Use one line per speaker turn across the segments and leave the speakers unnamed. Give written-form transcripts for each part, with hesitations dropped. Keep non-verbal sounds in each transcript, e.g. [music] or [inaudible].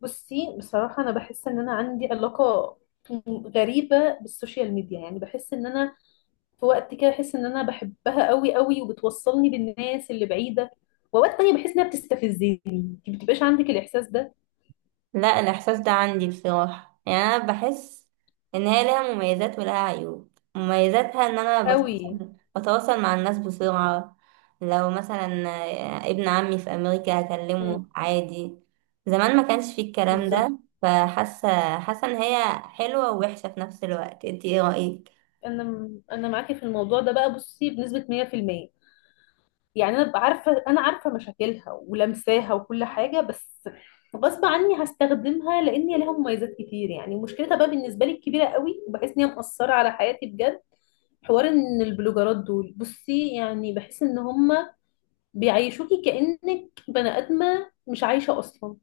بصي، بصراحة أنا بحس إن أنا عندي علاقة غريبة بالسوشيال ميديا. يعني بحس إن أنا في وقت كده بحس إن أنا بحبها قوي قوي وبتوصلني بالناس اللي بعيدة، وأوقات تانية بحس إنها بتستفزني. أنت بتبقاش عندك الإحساس ده؟
لا، الإحساس ده عندي بصراحة، يعني أنا بحس إن هي ليها مميزات ولها عيوب. مميزاتها إن أنا
قوي.
بتواصل مع الناس بسرعة. لو مثلا ابن عمي في أمريكا
مم،
هكلمه عادي. زمان ما كانش فيه الكلام
بالظبط.
ده، فحاسة حاسة إن هي حلوة ووحشة في نفس الوقت. انتي ايه رأيك؟
أنا معاكي في الموضوع ده بقى. بصي، بنسبة 100%. يعني انا عارفه مشاكلها ولمساها وكل حاجه، بس غصب عني هستخدمها لان هي ليها مميزات كتير. يعني مشكلتها بقى بالنسبه لي الكبيره قوي، وبحس ان هي مأثره على حياتي بجد. حوار ان البلوجرات دول، بصي، يعني بحس ان هم بيعيشوكي كأنك بني ادمه مش عايشه اصلا.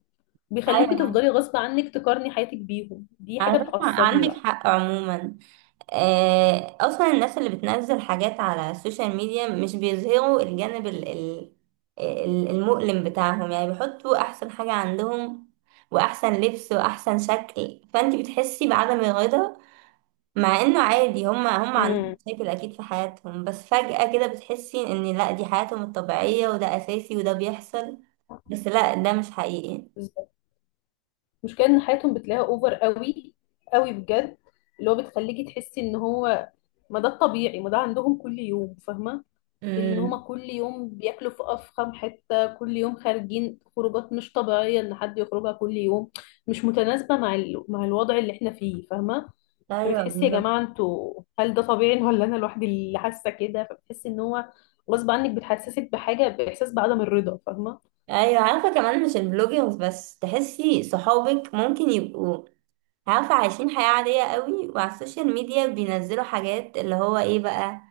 بيخليكي
أيوة،
تفضلي غصب عنك تقارني حياتك بيهم. دي
على
حاجه
فكرة
بتعصبني
عندك
بقى.
حق عموما. اصلا الناس اللي بتنزل حاجات على السوشيال ميديا مش بيظهروا الجانب المؤلم بتاعهم، يعني بيحطوا احسن حاجة عندهم واحسن لبس واحسن شكل، فانت بتحسي بعدم الرضا. مع انه عادي، هما عندهم مشاكل اكيد في حياتهم، بس فجأة كده بتحسي ان لا، دي حياتهم الطبيعية وده اساسي وده بيحصل.
امم
بس لا، ده مش حقيقي.
المشكله ان حياتهم بتلاقيها اوفر قوي قوي بجد. اللي هو بتخليكي تحسي ان هو ما ده الطبيعي، ما ده عندهم كل يوم، فاهمه؟ ان هما
امم.
كل يوم بياكلوا في افخم حته، كل يوم خارجين خروجات مش طبيعيه ان حد يخرجها كل يوم. مش متناسبه مع مع الوضع اللي احنا فيه، فاهمه؟
ايوه
فبتحسي يا
بالظبط.
جماعه انتوا، هل ده طبيعي ولا انا لوحدي اللي حاسه كده؟ فبتحسي ان هو غصب عنك بتحسسك بحاجه، باحساس بعدم الرضا، فاهمه؟
ايوه، عارفه كمان مش البلوجرز بس، تحسي صحابك ممكن يبقوا عارفة عايشين حياة عادية قوي، وعلى السوشيال ميديا بينزلوا حاجات اللي هو ايه بقى،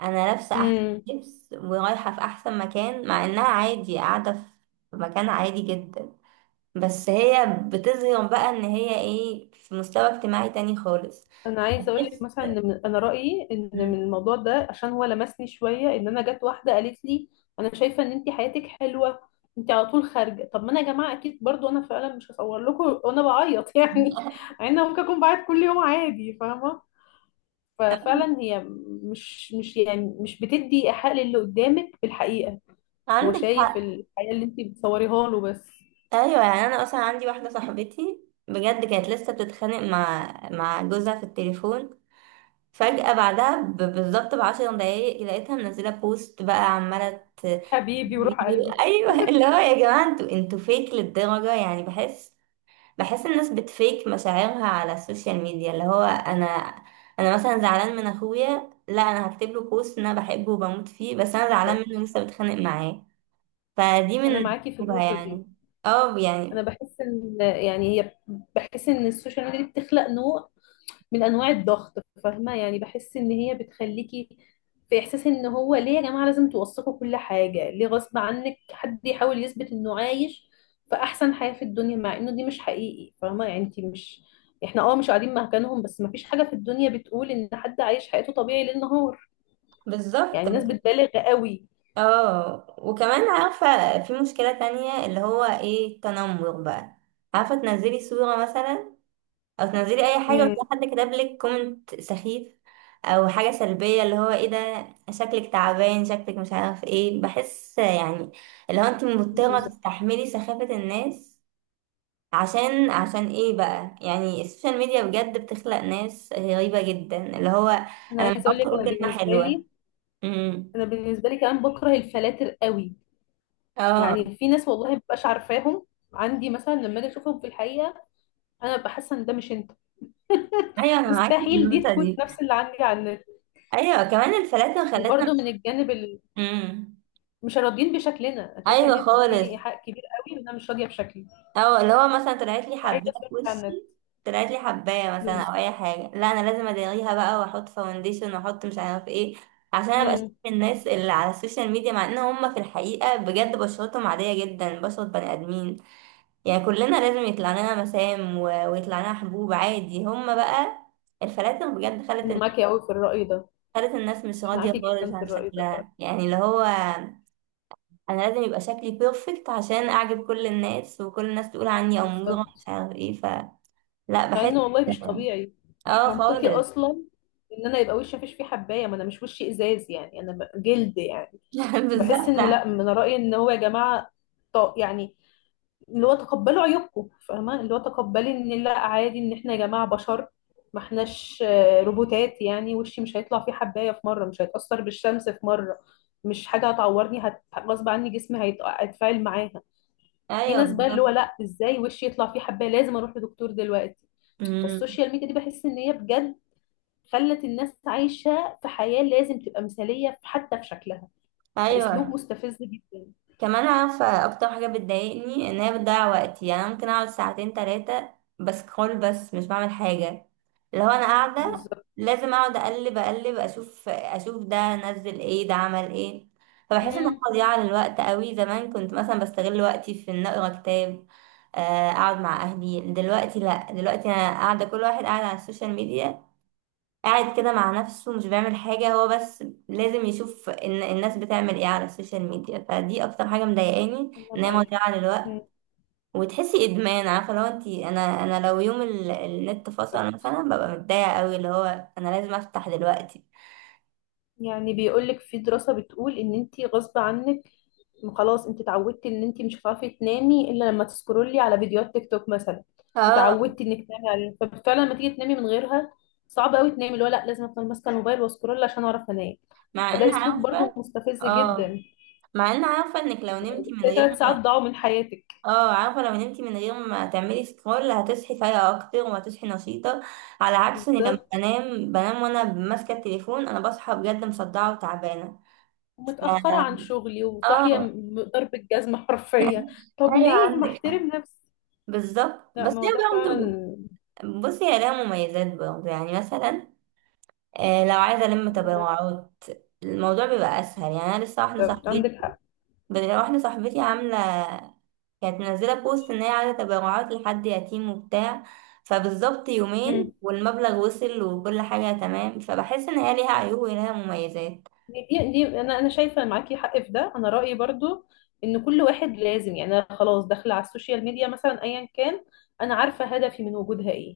انا لابسة احسن
امم
لبس ورايحة في احسن مكان، مع انها عادي قاعدة في مكان عادي جدا. بس هي بتظهر بقى ان هي ايه، في مستوى اجتماعي تاني خالص.
انا عايزه اقول لك
بحس.
مثلا ان انا رايي ان
مم.
من الموضوع ده، عشان هو لمسني شويه، ان انا جت واحده قالت لي: انا شايفه ان انت حياتك حلوه، انت على طول خارجه. طب ما انا يا جماعه اكيد برضو انا فعلا مش هصور لكم وانا بعيط [laughs] يعني.
[laughs]
انا ممكن اكون بعيط كل يوم عادي، فاهمه؟ ففعلا هي مش بتدي حق للي قدامك في الحقيقه. هو
عندك
شايف
حق.
الحياه اللي انت بتصوريها له بس.
ايوه، يعني انا اصلا عندي واحده صاحبتي، بجد كانت لسه بتتخانق مع جوزها في التليفون. فجأة بعدها بالظبط ب10 دقايق لقيتها منزلة بوست بقى عمالة.
حبيبي وروح قلبي.
ايوه، اللي هو يا جماعه انتوا فيك للدرجه، يعني بحس. بحس الناس بتفيك مشاعرها على السوشيال ميديا، اللي هو انا مثلا زعلان من اخويا، لا انا هكتب له بوست إن انا بحبه وبموت فيه، بس انا زعلان منه لسه بتخانق معاه. فدي
انا
من
معاكي في
عيوبها
النقطه دي.
يعني. اه،
انا
يعني.
بحس ان يعني هي، بحس ان السوشيال ميديا دي بتخلق نوع من انواع الضغط، فاهمه؟ يعني بحس ان هي بتخليكي في احساس ان هو ليه يا جماعه لازم توثقوا كل حاجه؟ ليه غصب عنك حد يحاول يثبت انه عايش في احسن حياه في الدنيا، مع انه دي مش حقيقي، فاهمه؟ يعني انت مش، احنا مش قاعدين مكانهم، بس مفيش حاجه في الدنيا بتقول ان حد عايش حياته طبيعي ليل نهار.
بالظبط.
يعني الناس بتبالغ قوي.
اه، وكمان عارفه في مشكله تانية اللي هو ايه، التنمر بقى. عارفه تنزلي صوره مثلا او تنزلي اي حاجه
امم
وتلاقي حد كتب لك كومنت سخيف او حاجه سلبيه، اللي هو ايه ده، شكلك تعبان، شكلك مش عارف ايه، بحس يعني اللي هو انت مضطره
بالظبط.
تستحملي سخافه الناس عشان ايه بقى؟ يعني السوشيال ميديا بجد بتخلق ناس غريبه جدا، اللي هو انا
انا
ما
عايزه اقول
اعرفش
لك انا
اقول كلمه
بالنسبه
حلوه.
لي،
امم.
انا بالنسبه لي كمان بكره الفلاتر قوي.
اه.
يعني في ناس والله مبقاش عارفاهم عندي مثلا لما اجي اشوفهم في الحقيقه. انا ببقى حاسه ان ده مش انت.
ايوه،
[laughs]
انا معاكي في
مستحيل دي
النقطه
تكون
دي.
نفس اللي عندي على النت.
ايوه كمان الفلاتر خلتنا.
وبرده من
امم.
مش راضيين بشكلنا. انا شايفه ان
ايوه
هي
خالص.
بتديني ايحاء كبير قوي ان انا مش راضيه بشكلي.
او اللي هو مثلا طلعت لي حبايه
عايزه
في
صورتي على النت.
وشي، طلعت لي حبايه مثلا او
بالظبط.
اي حاجه، لا انا لازم اداريها بقى واحط فاونديشن واحط مش عارف ايه عشان ابقى شايف
امم
الناس اللي على السوشيال ميديا، مع ان هم في الحقيقه بجد بشرتهم عاديه جدا، بشره بني ادمين. يعني كلنا لازم يطلع لنا مسام ويطلع لنا حبوب عادي. هم بقى الفلاتر بجد خلت
انا معاكي قوي في الراي ده.
خلت الناس مش راضيه
معاكي
خالص
جدا في
عن
الراي ده فعلا.
شكلها، يعني اللي هو انا لازم يبقى شكلي بيرفكت عشان اعجب كل الناس وكل الناس تقول عني اموره مش
بالظبط.
عارف ايه. لا،
مع
بحس.
انه والله مش طبيعي، مش
اه
منطقي
خالص.
اصلا ان انا يبقى وشي مفيش فيه حبايه. ما انا مش وشي ازاز، يعني انا جلد يعني.
[laughs] لا،
بحس
بالظبط.
ان لا، من رأيي ان هو يا جماعة، يعني اللي هو تقبلوا عيوبكم، فاهمة؟ اللي هو تقبلي ان لا، عادي ان احنا يا جماعة بشر، ما احناش روبوتات. يعني وشي مش هيطلع فيه حباية في مرة؟ مش هيتأثر بالشمس في مرة؟ مش حاجة هتعورني. غصب عني جسمي هيتفاعل معاها. في
ايوه
ناس بقى اللي
بالظبط.
هو لا، ازاي وشي يطلع فيه حباية لازم اروح لدكتور دلوقتي؟
أمم.
فالسوشيال ميديا دي بحس ان هي بجد خلت الناس عايشة في حياة لازم تبقى مثالية حتى في شكلها. فأسلوب
ايوه،
مستفز جدا.
كمان عارفه اكتر حاجه بتضايقني ان هي بتضيع وقتي، يعني أنا ممكن اقعد ساعتين 3 بسكرول بس مش بعمل حاجه. لو انا قاعده
بالظبط.
لازم اقعد اقلب اقلب، اشوف اشوف ده نزل ايه، ده عمل ايه. فبحس ان أنا
مم.
مضيعه للوقت قوي. زمان كنت مثلا بستغل وقتي في ان اقرا كتاب، اقعد مع اهلي. دلوقتي لا، دلوقتي انا قاعده كل واحد قاعد على السوشيال ميديا، قاعد كده مع نفسه مش بيعمل حاجة، هو بس لازم يشوف ان الناس بتعمل ايه على السوشيال ميديا. فدي اكتر حاجة مضايقاني،
انا
ان هي
معاك.
مضيعة للوقت.
مم.
وتحسي ادمان، عارفة لو انتي انا انا لو يوم النت فصل مثلا ببقى متضايقة قوي، اللي هو انا لازم افتح دلوقتي.
يعني بيقول لك في دراسة بتقول ان انت غصب عنك، خلاص انت اتعودتي ان انت مش هتعرفي تنامي الا لما تسكرولي على فيديوهات تيك توك مثلا.
اه.
اتعودتي انك تنامي على، ففعلا لما تيجي تنامي من غيرها صعب قوي تنامي. اللي هو لا، لازم افضل ماسكه الموبايل واسكرول عشان اعرف انام.
مع ان
فده اسلوب برضو
عارفة.
مستفز
اه
جدا.
مع ان عارفة انك لو نمتي من
زي
غير.
3 ساعات ضاعوا من حياتك.
اه عارفة لو نمتي من غير ما تعملي سكرول هتصحي فايقة أكتر وهتصحي نشيطة، على عكس إني لما
بالظبط.
بنام بنام وأنا ماسكة التليفون، أنا بصحى بجد مصدعة وتعبانة. ف-
ومتاخره عن شغلي وصاحيه
اه
ضرب الجزمه
[laughs]
حرفيا. طب
ايوه،
ليه ما
عندك حق.
احترم نفسي؟
بالظبط،
لا،
بس
ما هو
هي
ده
برضه،
فعلا.
بصي هي لها مميزات برضه، يعني مثلا لو عايزه الم
مم.
تبرعات الموضوع بيبقى اسهل. يعني انا لسه واحده
بالظبط. عندك
صاحبتي
حق.
واحده صاحبتي عامله، كانت منزلة بوست إن هي عايزة تبرعات لحد يتيم وبتاع، فبالظبط يومين
مم.
والمبلغ وصل وكل حاجة تمام. فبحس إن هي ليها عيوب وليها مميزات.
دي انا شايفه معاكي حق في ده. انا رايي برضو ان كل واحد لازم، يعني أنا خلاص داخله على السوشيال ميديا مثلا ايا كان، انا عارفه هدفي من وجودها ايه.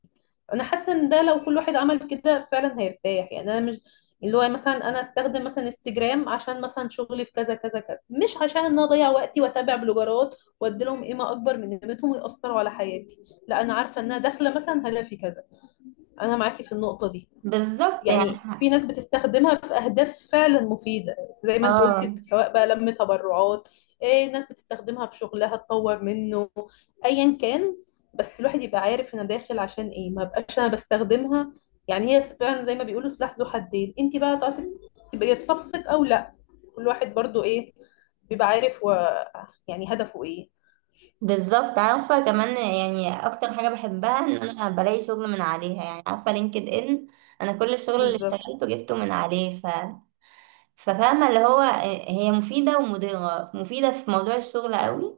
انا حاسه ان ده لو كل واحد عمل كده فعلا هيرتاح. يعني انا مش، اللي هو مثلا انا استخدم مثلا انستجرام عشان مثلا شغلي في كذا كذا كذا، مش عشان ان انا اضيع وقتي واتابع بلوجرات وادي لهم قيمه اكبر من قيمتهم ويأثروا على حياتي. لا، انا عارفه ان انا داخله مثلا هدفي كذا. انا معاكي في النقطه دي.
بالظبط، يعني
يعني في ناس بتستخدمها في أهداف فعلا مفيدة، زي ما انت
اه،
قلتي، سواء بقى لم تبرعات، إيه ناس بتستخدمها في شغلها تطور منه، أيا كان. بس الواحد يبقى عارف أنا داخل عشان إيه ما بقاش أنا بستخدمها. يعني هي فعلا زي ما بيقولوا سلاح ذو حدين. انت بقى تعرفي تبقي في صفك أو لا. كل واحد برضو إيه، بيبقى عارف يعني هدفه إيه.
بالظبط. عارفة كمان يعني أكتر حاجة بحبها إن أنا بلاقي شغل من عليها، يعني عارفة لينكد إن، أنا كل الشغل اللي
بالظبط.
اشتغلته جبته من عليه. ففاهمة اللي هو هي مفيدة ومضرة، مفيدة في موضوع الشغل قوي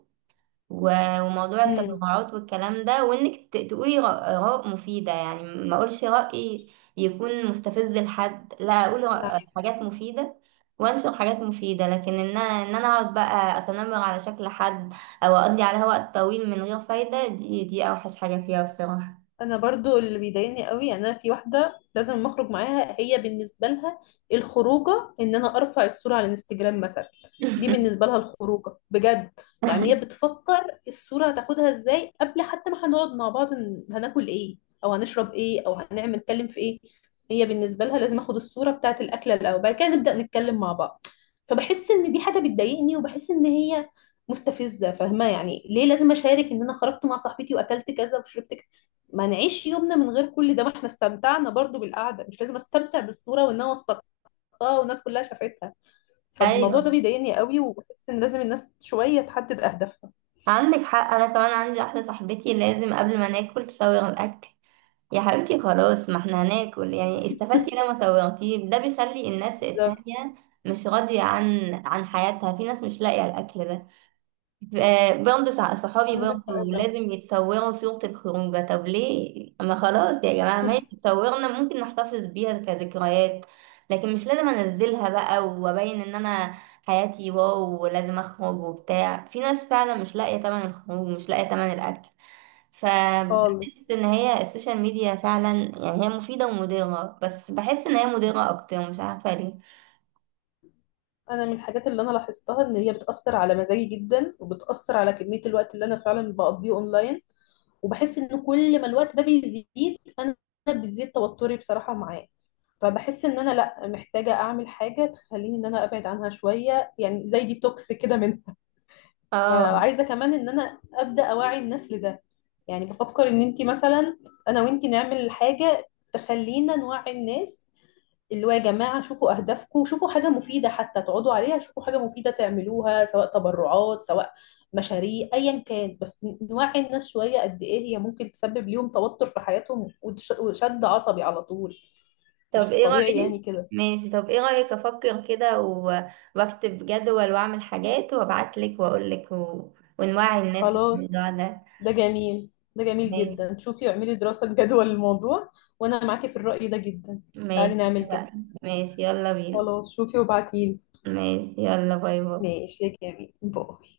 وموضوع
مم.
التبرعات والكلام ده، وانك تقولي اراء مفيده، يعني ما اقولش راي يكون مستفز لحد، لا اقول
نعم.
حاجات مفيده وانشر حاجات مفيده. لكن ان انا اقعد بقى اتنمر على شكل حد او اقضي عليها وقت طويل من غير فايده، دي اوحش حاجه فيها بصراحه.
انا برضو اللي بيضايقني قوي، يعني انا في واحده لازم اخرج معاها، هي بالنسبه لها الخروجه ان انا ارفع الصوره على الانستجرام مثلا. دي
[laughs]
بالنسبه لها الخروجه بجد. يعني هي بتفكر الصوره هتاخدها ازاي قبل حتى ما هنقعد مع بعض، هناكل ايه او هنشرب ايه او هنعمل، نتكلم في ايه. هي بالنسبه لها لازم اخد الصوره بتاعه الاكله الاول، بعد كده نبدا نتكلم مع بعض. فبحس ان دي حاجه بتضايقني وبحس ان هي مستفزه، فاهمه؟ يعني ليه لازم اشارك ان انا خرجت مع صاحبتي واكلت كذا وشربت؟ ما نعيش يومنا من غير كل ده. ما احنا استمتعنا برضو بالقعده. مش لازم استمتع بالصوره وان انا وثقتها والناس كلها شافتها. فالموضوع ده
ايوه،
بيضايقني قوي وبحس ان لازم الناس شويه تحدد اهدافها.
عندك حق. انا كمان عندي واحده صاحبتي لازم قبل ما ناكل تصوغ الاكل، يا حبيبتي خلاص، ما احنا هناكل يعني، استفدتي لما صوغتيه؟ ده بيخلي الناس
بالظبط.
التانية مش راضيه عن حياتها. في ناس مش لاقيه الاكل ده. برضه صحابي
عندك حق
برضه
ده.
لازم يتصوروا صورة الخروجة، طب ليه؟ ما خلاص يا جماعة ماشي،
[laughs]
صورنا ممكن نحتفظ بيها كذكريات لكن مش لازم انزلها بقى وابين ان انا حياتي واو، ولازم اخرج وبتاع. في ناس فعلا مش لاقية تمن الخروج، مش لاقية تمن الاكل. فبحس
خالص.
ان هي السوشيال ميديا فعلا، يعني هي مفيدة ومضرة، بس بحس ان هي مضرة اكتر مش عارفة ليه.
انا من الحاجات اللي انا لاحظتها ان هي بتاثر على مزاجي جدا وبتاثر على كميه الوقت اللي انا فعلا بقضيه اونلاين. وبحس ان كل ما الوقت ده بيزيد انا بتزيد توتري بصراحه معاه. فبحس ان انا لا، محتاجه اعمل حاجه تخليني ان انا ابعد عنها شويه، يعني زي ديتوكس كده منها. [laughs]
اه،
فعايزه كمان ان انا ابدا اوعي الناس لده. يعني بفكر ان انتي مثلا انا وانتي نعمل حاجه تخلينا نوعي الناس، اللي هو يا جماعه شوفوا اهدافكم، شوفوا حاجه مفيده حتى تقعدوا عليها، شوفوا حاجه مفيده تعملوها، سواء تبرعات سواء مشاريع ايا كان. بس نوعي الناس شويه قد ايه هي ممكن تسبب ليهم توتر في حياتهم، وشد عصبي على طول.
طب
مش
ايه
طبيعي
رأيك؟
يعني كده.
ماشي، طب ايه رأيك افكر كده واكتب جدول واعمل حاجات وابعت لك واقول لك ونوعي الناس
خلاص.
للموضوع ده.
ده جميل، ده جميل
ماشي.
جدا. شوفي اعملي دراسة جدوى [laughs] للموضوع. وانا معاكي في الرأي ده جدا. تعالي
ماشي،
نعمل كده.
اتفقنا. ماشي يلا بينا.
خلاص، شوفي وابعتيلي.
ماشي، يلا باي باي.
ماشي يا جميل، باي.